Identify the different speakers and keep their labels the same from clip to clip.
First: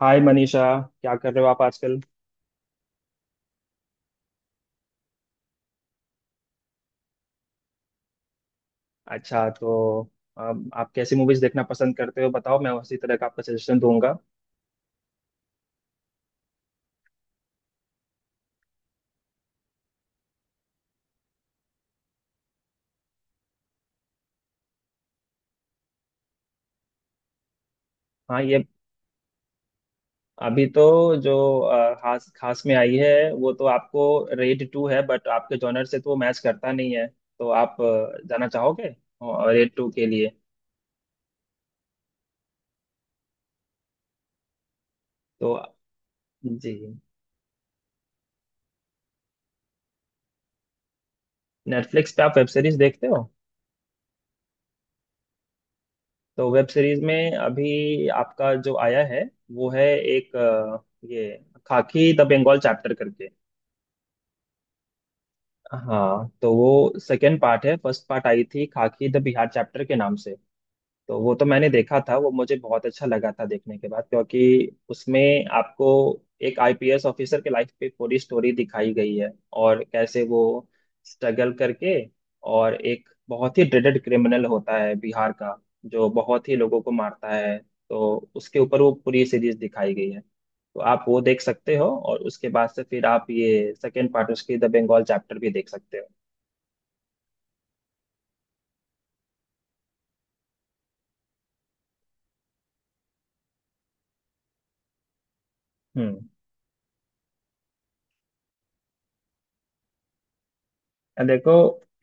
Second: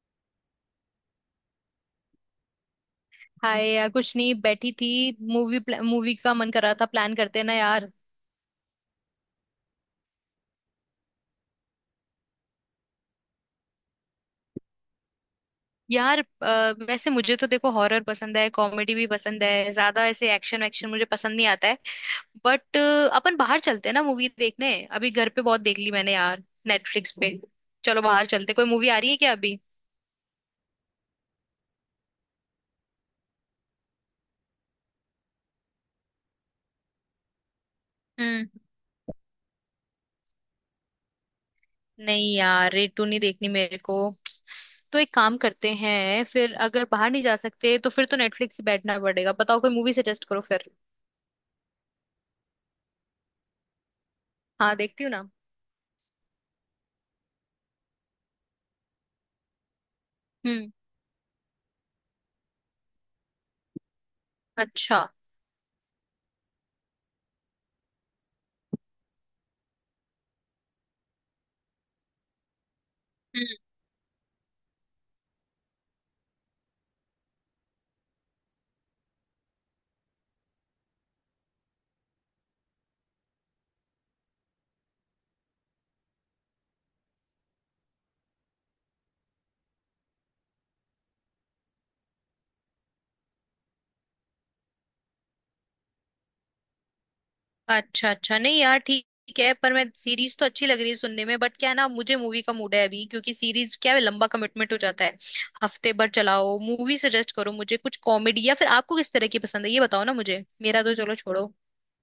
Speaker 1: हाय मनीषा। क्या कर रहे हो आप आजकल।
Speaker 2: हाय यार, कुछ नहीं बैठी थी। मूवी। मूवी का मन कर रहा था। प्लान करते हैं ना यार।
Speaker 1: अच्छा तो आप कैसी मूवीज देखना पसंद करते हो बताओ, मैं उसी तरह का आपका सजेशन दूंगा।
Speaker 2: यार वैसे मुझे तो देखो हॉरर पसंद है, कॉमेडी भी पसंद है, ज्यादा ऐसे एक्शन वैक्शन मुझे पसंद नहीं आता है। बट अपन बाहर चलते हैं ना मूवी देखने। अभी घर पे बहुत देख ली मैंने यार नेटफ्लिक्स पे। चलो बाहर
Speaker 1: हाँ
Speaker 2: चलते,
Speaker 1: ये
Speaker 2: कोई मूवी आ रही है क्या अभी।
Speaker 1: अभी तो जो खास खास में आई है वो तो आपको रेड टू है, बट आपके जॉनर से तो वो मैच करता नहीं है, तो आप जाना
Speaker 2: हम्म।
Speaker 1: चाहोगे रेड टू के लिए।
Speaker 2: नहीं यार, रेटू नहीं देखनी मेरे को। तो एक काम
Speaker 1: तो
Speaker 2: करते हैं फिर,
Speaker 1: जी
Speaker 2: अगर बाहर नहीं जा सकते तो फिर तो नेटफ्लिक्स से बैठना पड़ेगा। बताओ, कोई मूवी सजेस्ट करो फिर।
Speaker 1: नेटफ्लिक्स पे आप वेब सीरीज देखते हो।
Speaker 2: हाँ, देखती हूँ ना।
Speaker 1: तो वेब सीरीज में अभी आपका जो आया है वो है एक
Speaker 2: हम्म।
Speaker 1: ये खाकी द बंगाल चैप्टर करके।
Speaker 2: अच्छा।
Speaker 1: हाँ तो वो सेकेंड पार्ट है, फर्स्ट पार्ट आई थी खाकी द बिहार चैप्टर के नाम से। तो वो तो मैंने देखा था, वो मुझे बहुत अच्छा लगा था
Speaker 2: हम्म।
Speaker 1: देखने के बाद, क्योंकि उसमें आपको एक आईपीएस ऑफिसर के लाइफ पे पूरी स्टोरी दिखाई गई है। और कैसे वो स्ट्रगल करके, और एक बहुत ही ड्रेडेड क्रिमिनल होता है बिहार का, जो बहुत ही लोगों को मारता है। तो उसके ऊपर वो पूरी सीरीज दिखाई गई है। तो आप वो देख सकते हो, और उसके बाद से फिर आप ये सेकेंड पार्ट उसकी द बंगाल चैप्टर भी देख सकते
Speaker 2: अच्छा अच्छा, नहीं यार, ठीक ठीक है। पर मैं, सीरीज तो अच्छी लग रही है सुनने में बट क्या है ना, मुझे मूवी का मूड है अभी, क्योंकि सीरीज क्या है, लंबा कमिटमेंट हो जाता है हफ्ते
Speaker 1: हो।
Speaker 2: भर चलाओ। मूवी सजेस्ट करो मुझे कुछ कॉमेडी, या फिर आपको किस तरह की पसंद है ये बताओ ना मुझे, मेरा तो चलो
Speaker 1: देखो,
Speaker 2: छोड़ो।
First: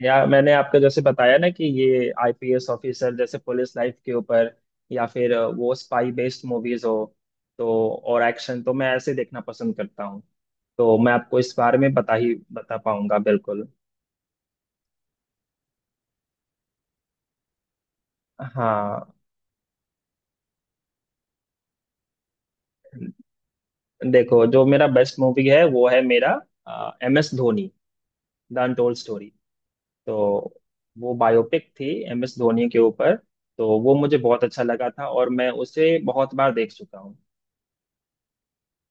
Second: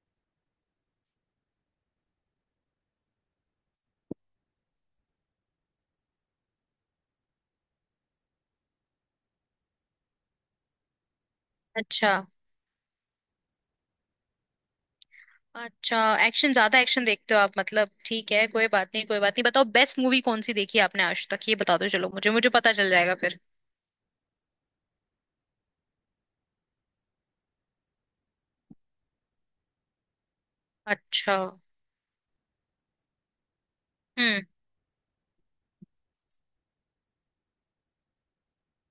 Speaker 1: या मैंने आपको जैसे बताया ना, कि ये आईपीएस ऑफिसर जैसे पुलिस लाइफ के ऊपर, या फिर वो स्पाई बेस्ड मूवीज हो, तो और एक्शन तो मैं ऐसे देखना पसंद करता हूँ। तो मैं आपको इस बारे में
Speaker 2: अच्छा।
Speaker 1: बता ही बता पाऊंगा बिल्कुल।
Speaker 2: अच्छा। एक्शन, ज्यादा एक्शन देखते हो आप, मतलब ठीक है, कोई बात
Speaker 1: हाँ
Speaker 2: नहीं कोई बात नहीं। बताओ, बेस्ट मूवी कौन सी देखी है आपने आज तक, ये बता दो चलो, मुझे मुझे पता चल जाएगा फिर।
Speaker 1: देखो, जो मेरा बेस्ट मूवी है वो है मेरा M S Dhoni the untold story. तो वो
Speaker 2: अच्छा।
Speaker 1: बायोपिक थी एम एस धोनी के ऊपर। तो वो मुझे
Speaker 2: हम्म।
Speaker 1: बहुत अच्छा लगा था, और मैं उसे बहुत बार देख चुका हूँ।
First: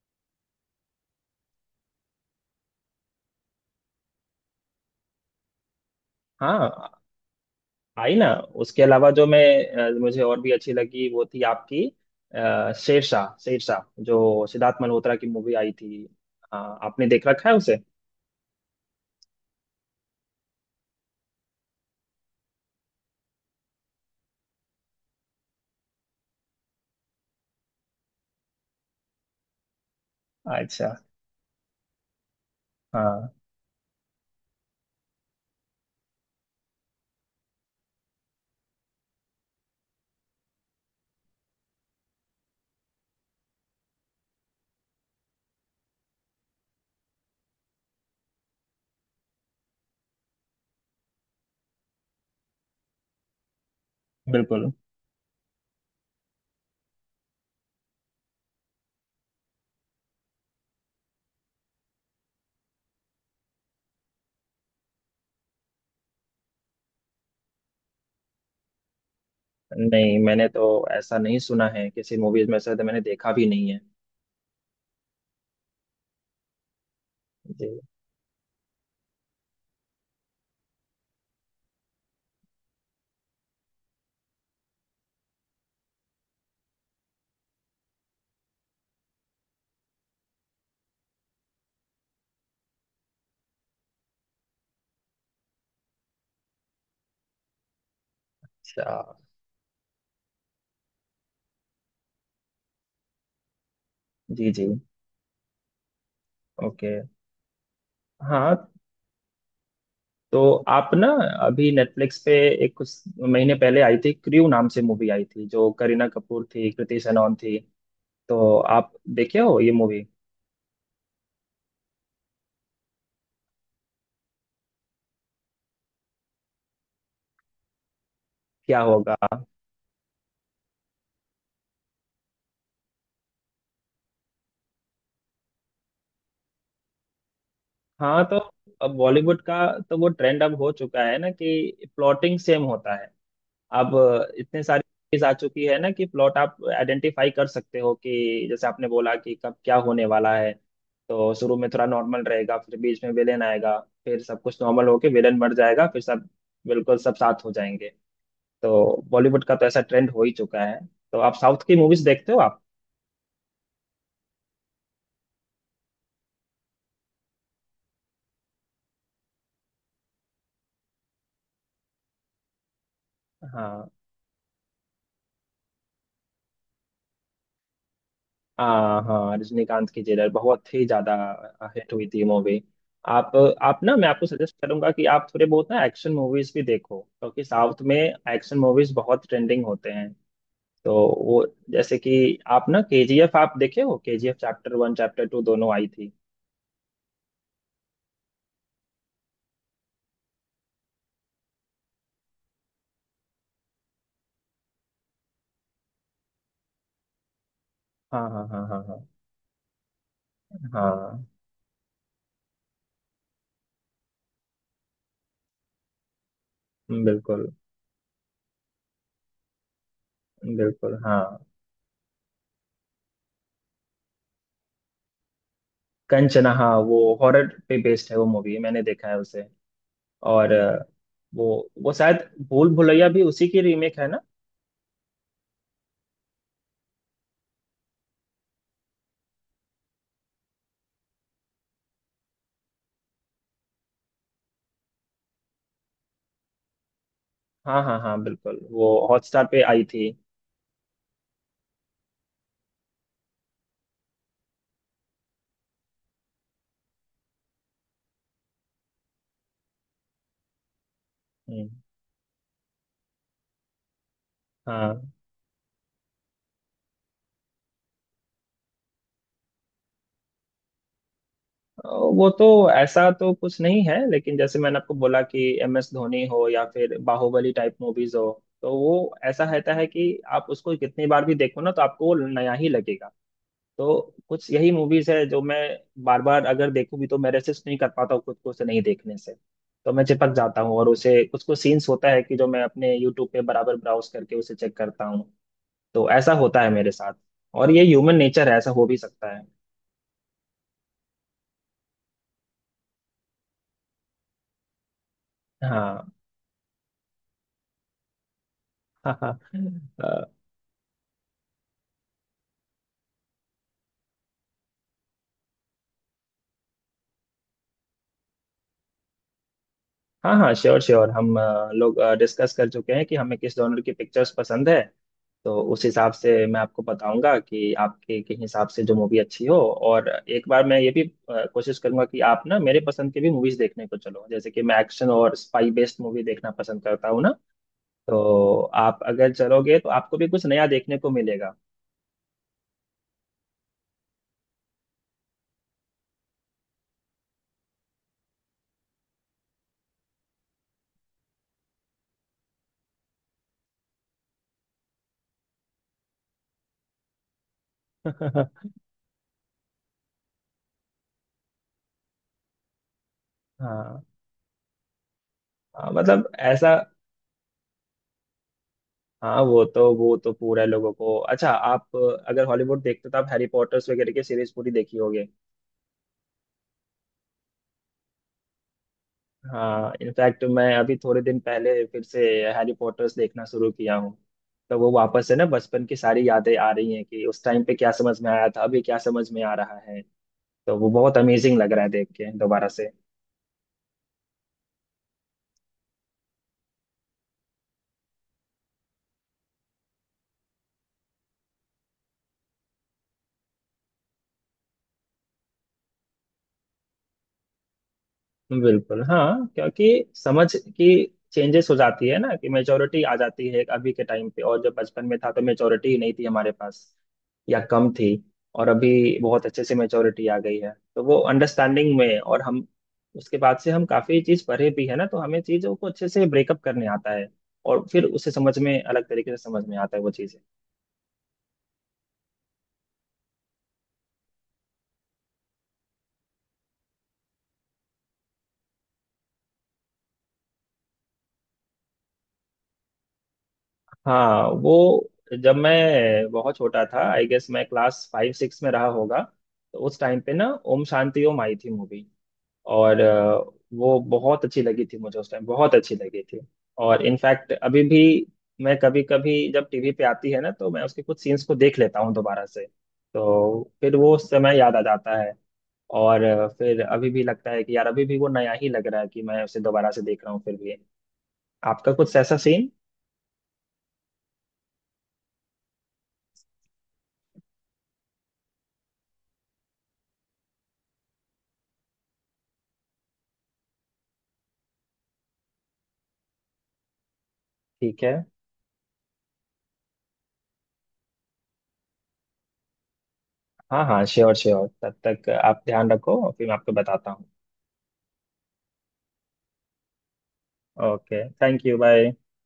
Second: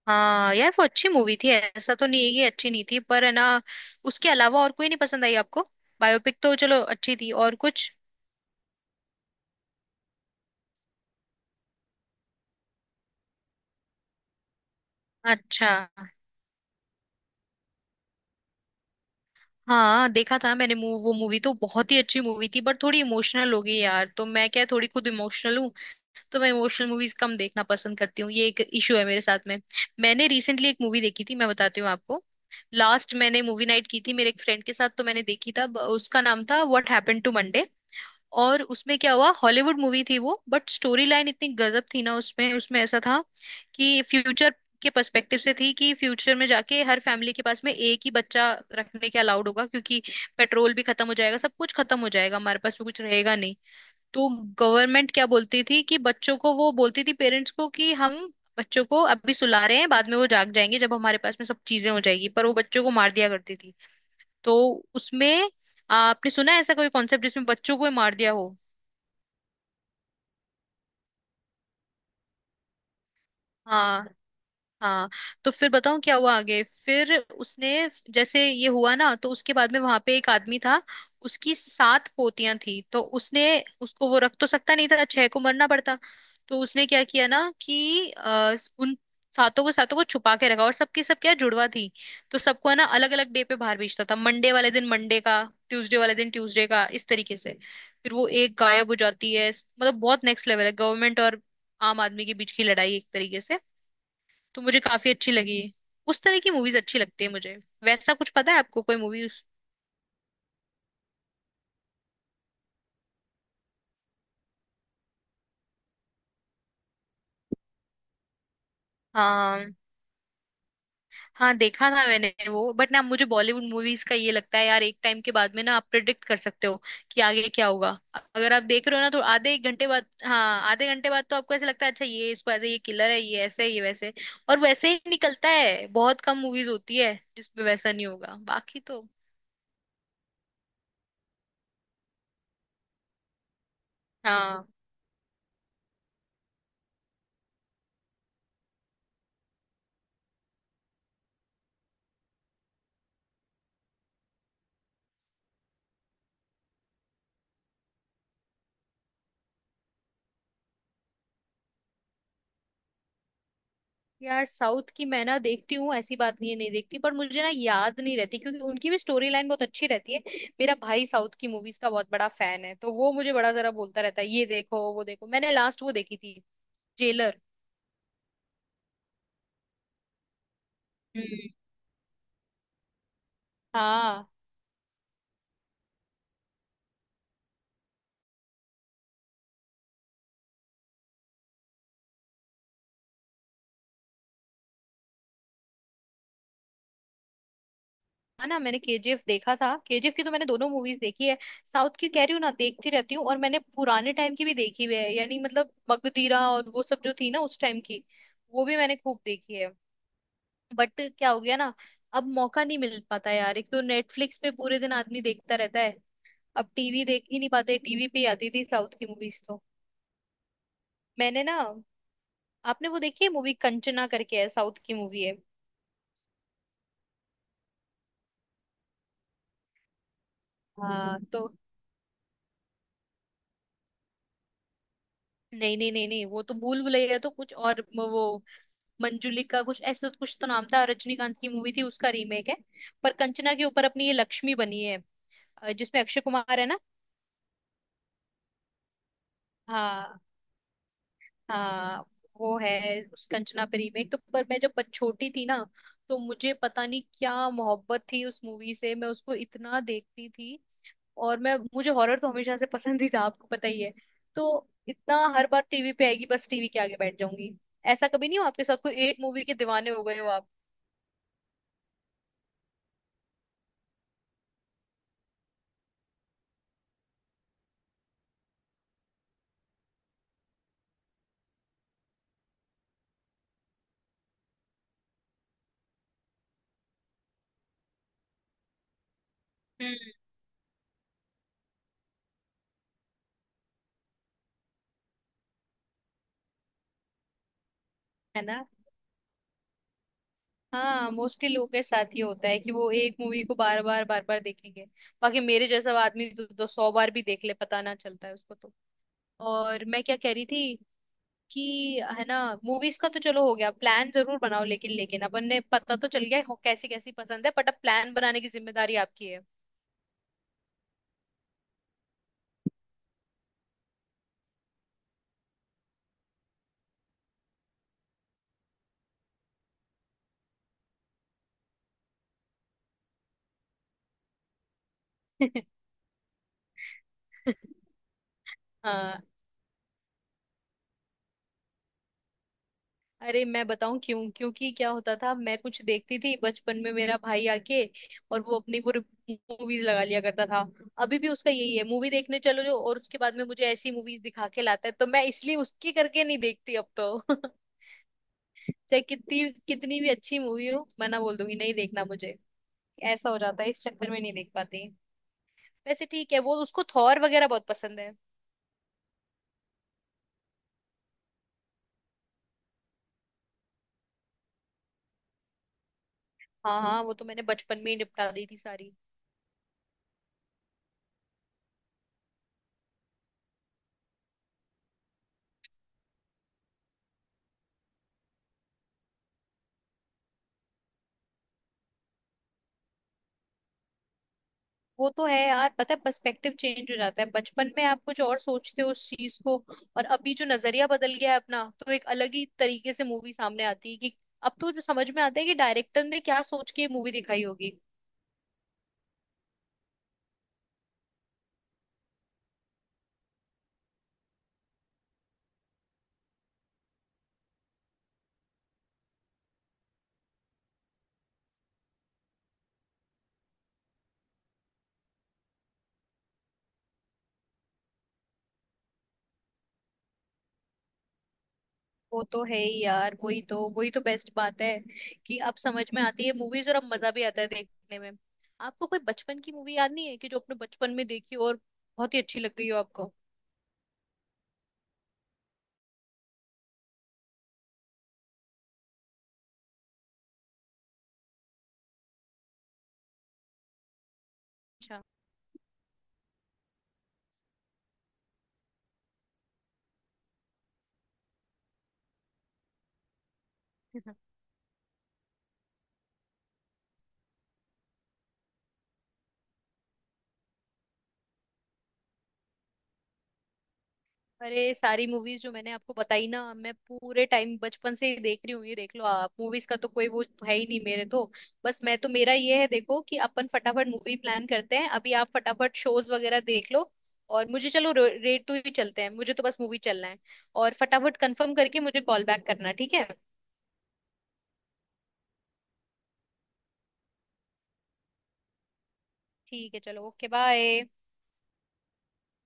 Speaker 2: हाँ यार, वो अच्छी मूवी थी, ऐसा तो नहीं है कि अच्छी नहीं थी, पर है ना। उसके अलावा और कोई नहीं पसंद आई आपको? बायोपिक तो चलो
Speaker 1: हाँ
Speaker 2: अच्छी थी, और कुछ?
Speaker 1: आई ना। उसके अलावा जो मुझे और भी अच्छी लगी वो थी आपकी शेरशाह। शेरशाह जो सिद्धार्थ मल्होत्रा की मूवी
Speaker 2: अच्छा।
Speaker 1: आई थी। हाँ आपने देख रखा है उसे।
Speaker 2: हाँ देखा था मैंने वो मूवी तो बहुत ही अच्छी मूवी थी बट थोड़ी इमोशनल हो गई यार, तो मैं क्या, थोड़ी खुद इमोशनल हूँ। तो मैं इमोशनल मूवीज कम देखना पसंद करती हूँ, ये एक इशू है मेरे साथ में। मैंने रिसेंटली एक
Speaker 1: अच्छा।
Speaker 2: मूवी देखी थी, मैं बताती हूँ आपको। लास्ट
Speaker 1: हाँ
Speaker 2: मैंने मूवी नाइट की थी मेरे एक फ्रेंड के साथ, तो मैंने देखी था उसका नाम था व्हाट हैपेंड टू मंडे। और उसमें क्या हुआ, हॉलीवुड मूवी थी वो बट स्टोरी लाइन इतनी गजब थी ना, उसमें उसमें ऐसा था कि फ्यूचर के पर्सपेक्टिव से थी, कि फ्यूचर में जाके हर फैमिली के पास में एक ही बच्चा रखने के अलाउड होगा, क्योंकि पेट्रोल भी खत्म हो जाएगा, सब कुछ खत्म हो जाएगा, हमारे पास भी कुछ रहेगा नहीं। तो
Speaker 1: बिल्कुल।
Speaker 2: गवर्नमेंट क्या बोलती थी कि बच्चों को, वो बोलती थी पेरेंट्स को कि हम बच्चों को अभी सुला रहे हैं, बाद में वो जाग जाएंगे जब हमारे पास में सब चीजें हो जाएगी, पर वो बच्चों को मार दिया करती थी। तो उसमें आपने सुना है ऐसा कोई कॉन्सेप्ट जिसमें बच्चों को ही मार दिया हो?
Speaker 1: नहीं, मैंने तो ऐसा नहीं सुना है किसी मूवीज में से, तो मैंने देखा भी नहीं है।
Speaker 2: हाँ। हाँ। तो फिर बताऊं क्या हुआ आगे फिर।
Speaker 1: जी।
Speaker 2: उसने, जैसे ये हुआ ना, तो उसके बाद में वहां पे एक आदमी था। उसकी 7 पोतियां थी, तो उसने, उसको वो रख तो सकता नहीं था, 6 को मरना पड़ता। तो उसने क्या किया ना कि उन 7ों को, 7ों को छुपा के रखा, और सबकी सब क्या, जुड़वा थी। तो सबको है ना अलग अलग डे पे बाहर भेजता था। मंडे वाले दिन मंडे का, ट्यूसडे वाले दिन ट्यूसडे का, इस तरीके से। फिर वो एक गायब
Speaker 1: अच्छा।
Speaker 2: हो जाती है। मतलब बहुत नेक्स्ट लेवल है, गवर्नमेंट और आम आदमी के बीच की लड़ाई एक तरीके से।
Speaker 1: जी
Speaker 2: तो
Speaker 1: जी।
Speaker 2: मुझे काफी अच्छी लगी। उस तरह की मूवीज
Speaker 1: ओके।
Speaker 2: अच्छी लगती है मुझे। वैसा कुछ पता
Speaker 1: हाँ
Speaker 2: है आपको कोई मूवी?
Speaker 1: तो आप ना अभी नेटफ्लिक्स पे एक कुछ महीने पहले आई थी क्रू नाम से, मूवी आई थी जो करीना कपूर थी, कृति सेनन थी। तो आप देखे हो ये
Speaker 2: हाँ।
Speaker 1: मूवी।
Speaker 2: हाँ देखा था मैंने वो, बट ना मुझे बॉलीवुड मूवीज का ये लगता है यार, एक टाइम के बाद में ना आप प्रिडिक्ट कर सकते हो कि आगे क्या होगा। अगर आप
Speaker 1: क्या
Speaker 2: देख रहे हो ना
Speaker 1: होगा।
Speaker 2: तो आधे एक घंटे बाद, हाँ आधे घंटे बाद तो आपको ऐसे लगता है, अच्छा ये इसको ऐसे, ये किलर है, ये ऐसे, ये वैसे, और वैसे ही निकलता है। बहुत कम मूवीज होती है जिसमें वैसा नहीं
Speaker 1: हाँ
Speaker 2: होगा,
Speaker 1: तो
Speaker 2: बाकी
Speaker 1: अब
Speaker 2: तो।
Speaker 1: बॉलीवुड का तो वो ट्रेंड अब हो चुका है ना कि प्लॉटिंग सेम होता है। अब इतने
Speaker 2: हाँ।
Speaker 1: सारी चीज आ चुकी है ना कि प्लॉट आप आइडेंटिफाई कर सकते हो, कि जैसे आपने बोला कि कब क्या होने वाला है। तो शुरू में थोड़ा नॉर्मल रहेगा, फिर बीच में विलेन आएगा, फिर सब कुछ नॉर्मल होके विलेन मर जाएगा, फिर सब बिल्कुल सब साथ हो जाएंगे। तो बॉलीवुड का तो ऐसा ट्रेंड हो ही चुका है। तो आप साउथ की मूवीज देखते हो आप।
Speaker 2: यार साउथ की मैं ना देखती हूँ, ऐसी बात नहीं है नहीं देखती, पर मुझे ना याद नहीं रहती, क्योंकि उनकी भी स्टोरी लाइन बहुत अच्छी रहती है। मेरा भाई साउथ की मूवीज का बहुत बड़ा फैन है, तो वो मुझे बड़ा जरा
Speaker 1: हाँ
Speaker 2: बोलता रहता है ये देखो वो देखो। मैंने लास्ट वो देखी थी जेलर।
Speaker 1: हाँ, हाँ रजनीकांत की जेलर बहुत ही ज्यादा
Speaker 2: हम्म।
Speaker 1: हिट हुई थी मूवी। आप आप ना मैं आपको
Speaker 2: हाँ,
Speaker 1: सजेस्ट करूंगा कि आप थोड़े बहुत ना एक्शन मूवीज भी देखो, क्योंकि साउथ में एक्शन मूवीज बहुत ट्रेंडिंग होते हैं। तो वो जैसे कि आप ना केजीएफ, आप देखे हो KGF chapter one chapter two दोनों आई थी।
Speaker 2: है ना, मैंने केजीएफ देखा था, केजीएफ की तो मैंने दोनों मूवीज देखी है। साउथ की कह रही हूँ ना, देखती रहती हूँ, और मैंने पुराने टाइम की भी देखी हुई है, यानी मतलब मगधीरा और वो सब जो थी ना उस टाइम की,
Speaker 1: हाँ हाँ
Speaker 2: वो
Speaker 1: हाँ
Speaker 2: भी
Speaker 1: हाँ
Speaker 2: मैंने
Speaker 1: हाँ।
Speaker 2: खूब देखी है। बट
Speaker 1: हाँ
Speaker 2: क्या हो गया ना, अब मौका नहीं मिल पाता यार, एक तो नेटफ्लिक्स पे पूरे दिन आदमी देखता रहता है, अब टीवी देख ही
Speaker 1: बिल्कुल।
Speaker 2: नहीं पाते, टीवी पे ही आती थी साउथ की मूवीज तो।
Speaker 1: बिल्कुल हाँ।
Speaker 2: मैंने ना, आपने वो देखी है मूवी कंचना करके, है साउथ की मूवी है।
Speaker 1: कंचना हाँ, वो हॉरर पे बेस्ड है, वो मूवी मैंने देखा है उसे। और
Speaker 2: हाँ तो,
Speaker 1: वो वो शायद भूल भुलैया भी उसी की रीमेक है ना।
Speaker 2: नहीं नहीं नहीं नहीं, वो तो भूल भुलैया तो कुछ और वो मंजुलिका कुछ, ऐसा कुछ तो नाम था, रजनीकांत की मूवी थी उसका रीमेक है। पर कंचना के ऊपर अपनी ये लक्ष्मी बनी है, जिसमें अक्षय कुमार है ना।
Speaker 1: हाँ हाँ हाँ बिल्कुल, वो हॉटस्टार पे आई थी।
Speaker 2: हाँ। हाँ। वो है उस कंचना पे रीमेक तो। पर मैं जब छोटी थी ना, तो मुझे पता नहीं क्या मोहब्बत थी उस मूवी से, मैं उसको इतना देखती थी। और मैं,
Speaker 1: हम्म।
Speaker 2: मुझे हॉरर तो हमेशा से पसंद ही था, आपको पता ही है। तो
Speaker 1: हाँ
Speaker 2: इतना, हर बार टीवी पे आएगी बस टीवी के आगे बैठ जाऊंगी। ऐसा कभी नहीं हो आपके साथ कोई एक मूवी के दीवाने हो गए हो आप?
Speaker 1: वो तो ऐसा तो कुछ नहीं है, लेकिन जैसे मैंने आपको बोला कि एम एस धोनी हो या फिर बाहुबली टाइप मूवीज हो, तो वो ऐसा रहता है कि आप उसको कितनी बार भी देखो ना तो आपको वो नया ही लगेगा। तो कुछ यही मूवीज है जो मैं बार बार अगर देखूं भी तो मैं रेसिस्ट नहीं कर पाता हूँ खुद को उसे नहीं देखने से। तो मैं
Speaker 2: हम्म।
Speaker 1: चिपक जाता हूँ, और उसे कुछ कुछ सीन्स होता है कि जो मैं अपने यूट्यूब पे बराबर ब्राउज करके उसे चेक करता हूँ। तो ऐसा होता है मेरे साथ। और ये ह्यूमन
Speaker 2: है
Speaker 1: नेचर है,
Speaker 2: ना।
Speaker 1: ऐसा हो भी सकता है।
Speaker 2: हाँ, मोस्टली लोगों के साथ ही होता है कि वो एक मूवी को बार बार बार बार देखेंगे। बाकी मेरे जैसा
Speaker 1: हाँ
Speaker 2: आदमी तो 100 बार भी देख ले पता ना चलता है उसको तो।
Speaker 1: हाँ हाँ।
Speaker 2: और मैं क्या कह
Speaker 1: अ,
Speaker 2: रही थी कि, है ना, मूवीज का तो चलो हो गया प्लान, जरूर बनाओ लेकिन, लेकिन अपन ने पता तो चल गया कैसी कैसी पसंद है, बट अब प्लान बनाने की जिम्मेदारी आपकी है।
Speaker 1: हाँ हाँ श्योर श्योर। लोग डिस्कस कर चुके हैं कि हमें किस जॉनर की पिक्चर्स पसंद है। तो उस हिसाब से मैं आपको बताऊंगा कि आपके के हिसाब से जो मूवी अच्छी हो। और एक बार मैं ये भी कोशिश करूंगा कि आप ना मेरे पसंद की भी मूवीज देखने को चलो, जैसे कि मैं एक्शन और स्पाई बेस्ड मूवी देखना पसंद करता हूँ ना। तो आप
Speaker 2: हाँ।
Speaker 1: अगर चलोगे तो आपको भी कुछ नया देखने को मिलेगा।
Speaker 2: अरे मैं बताऊं क्यों, क्योंकि क्या होता था, मैं कुछ देखती थी बचपन में, मेरा भाई आके और वो अपनी वो मूवीज लगा लिया करता था। अभी भी उसका यही है, मूवी देखने चलो जो, और उसके बाद में मुझे ऐसी मूवीज दिखा के लाता है, तो मैं इसलिए उसकी करके नहीं देखती अब तो। चाहे कितनी कितनी भी अच्छी मूवी हो, मैं ना बोल दूंगी नहीं देखना मुझे। ऐसा हो जाता है, इस
Speaker 1: हाँ
Speaker 2: चक्कर में नहीं देख पाती।
Speaker 1: हाँ,
Speaker 2: वैसे
Speaker 1: मतलब
Speaker 2: ठीक है, वो
Speaker 1: ऐसा।
Speaker 2: उसको थॉर वगैरह बहुत पसंद है।
Speaker 1: हाँ वो तो पूरा है लोगों को अच्छा। आप अगर हॉलीवुड देखते हो तो आप हैरी पॉटर्स वगैरह की सीरीज पूरी देखी होगी।
Speaker 2: हाँ हाँ, वो तो मैंने बचपन में ही निपटा दी थी सारी।
Speaker 1: हाँ इनफैक्ट मैं अभी थोड़े दिन पहले फिर से हैरी पॉटर्स देखना शुरू किया हूँ। तो वो वापस है ना बचपन की सारी यादें आ रही हैं कि उस टाइम पे क्या समझ में आया था, अभी क्या समझ में आ रहा है। तो वो बहुत अमेजिंग लग रहा है देख के दोबारा से।
Speaker 2: वो तो है यार, पता है पर्सपेक्टिव चेंज हो जाता है, बचपन में आप कुछ और सोचते हो उस चीज को, और अभी जो नजरिया बदल गया है अपना, तो एक अलग ही तरीके से मूवी सामने आती है। कि अब तो जो समझ में आता है कि डायरेक्टर ने क्या सोच के मूवी दिखाई होगी।
Speaker 1: बिल्कुल हाँ, क्योंकि समझ की चेंजेस हो जाती है ना, कि मेजोरिटी आ जाती है अभी के टाइम पे, और जब बचपन में था तो मेजोरिटी ही नहीं थी हमारे पास, या कम थी। और अभी बहुत अच्छे से मैच्योरिटी आ गई है। तो वो अंडरस्टैंडिंग में, और हम उसके बाद से हम काफी चीज पढ़े भी है ना, तो हमें चीजों को अच्छे से ब्रेकअप करने आता है। और फिर उसे समझ में अलग तरीके से समझ में आता है वो चीजें।
Speaker 2: वो तो है ही यार, वही तो, वही तो बेस्ट बात है कि अब समझ में आती है मूवीज और अब मजा भी आता है देखने में। आपको कोई बचपन की मूवी याद नहीं है कि जो अपने बचपन में देखी हो और बहुत ही अच्छी लग गई हो आपको?
Speaker 1: हाँ वो जब मैं बहुत छोटा था, आई गेस मैं क्लास फाइव सिक्स में रहा होगा। तो उस टाइम पे ना ओम शांति ओम आई थी मूवी। और वो बहुत अच्छी लगी थी
Speaker 2: अच्छा।
Speaker 1: मुझे, उस टाइम बहुत अच्छी लगी थी। और इनफैक्ट अभी भी मैं कभी कभी जब टीवी पे आती है ना तो मैं उसके कुछ सीन्स को देख लेता हूँ दोबारा से। तो फिर वो उस समय याद आ जाता है। और फिर अभी भी लगता है कि यार अभी भी वो नया ही लग रहा है कि मैं उसे दोबारा से देख रहा हूँ फिर भी। आपका कुछ ऐसा सीन।
Speaker 2: अरे सारी मूवीज जो मैंने आपको बताई ना, मैं पूरे टाइम बचपन से ही देख रही हूँ, ये देख लो आप, मूवीज का तो कोई वो है ही नहीं मेरे तो। बस मैं तो, मेरा ये है देखो कि अपन फटाफट मूवी प्लान करते हैं। अभी आप फटाफट शोज वगैरह देख लो, और मुझे चलो
Speaker 1: ठीक है।
Speaker 2: रेट टू ही चलते हैं, मुझे तो बस मूवी चलना है। और फटाफट कंफर्म करके मुझे कॉल बैक करना, ठीक है?
Speaker 1: हाँ हाँ श्योर श्योर, तब तक आप ध्यान रखो और फिर मैं आपको बताता हूँ।
Speaker 2: ठीक है, चलो okay bye.
Speaker 1: Okay thank you bye.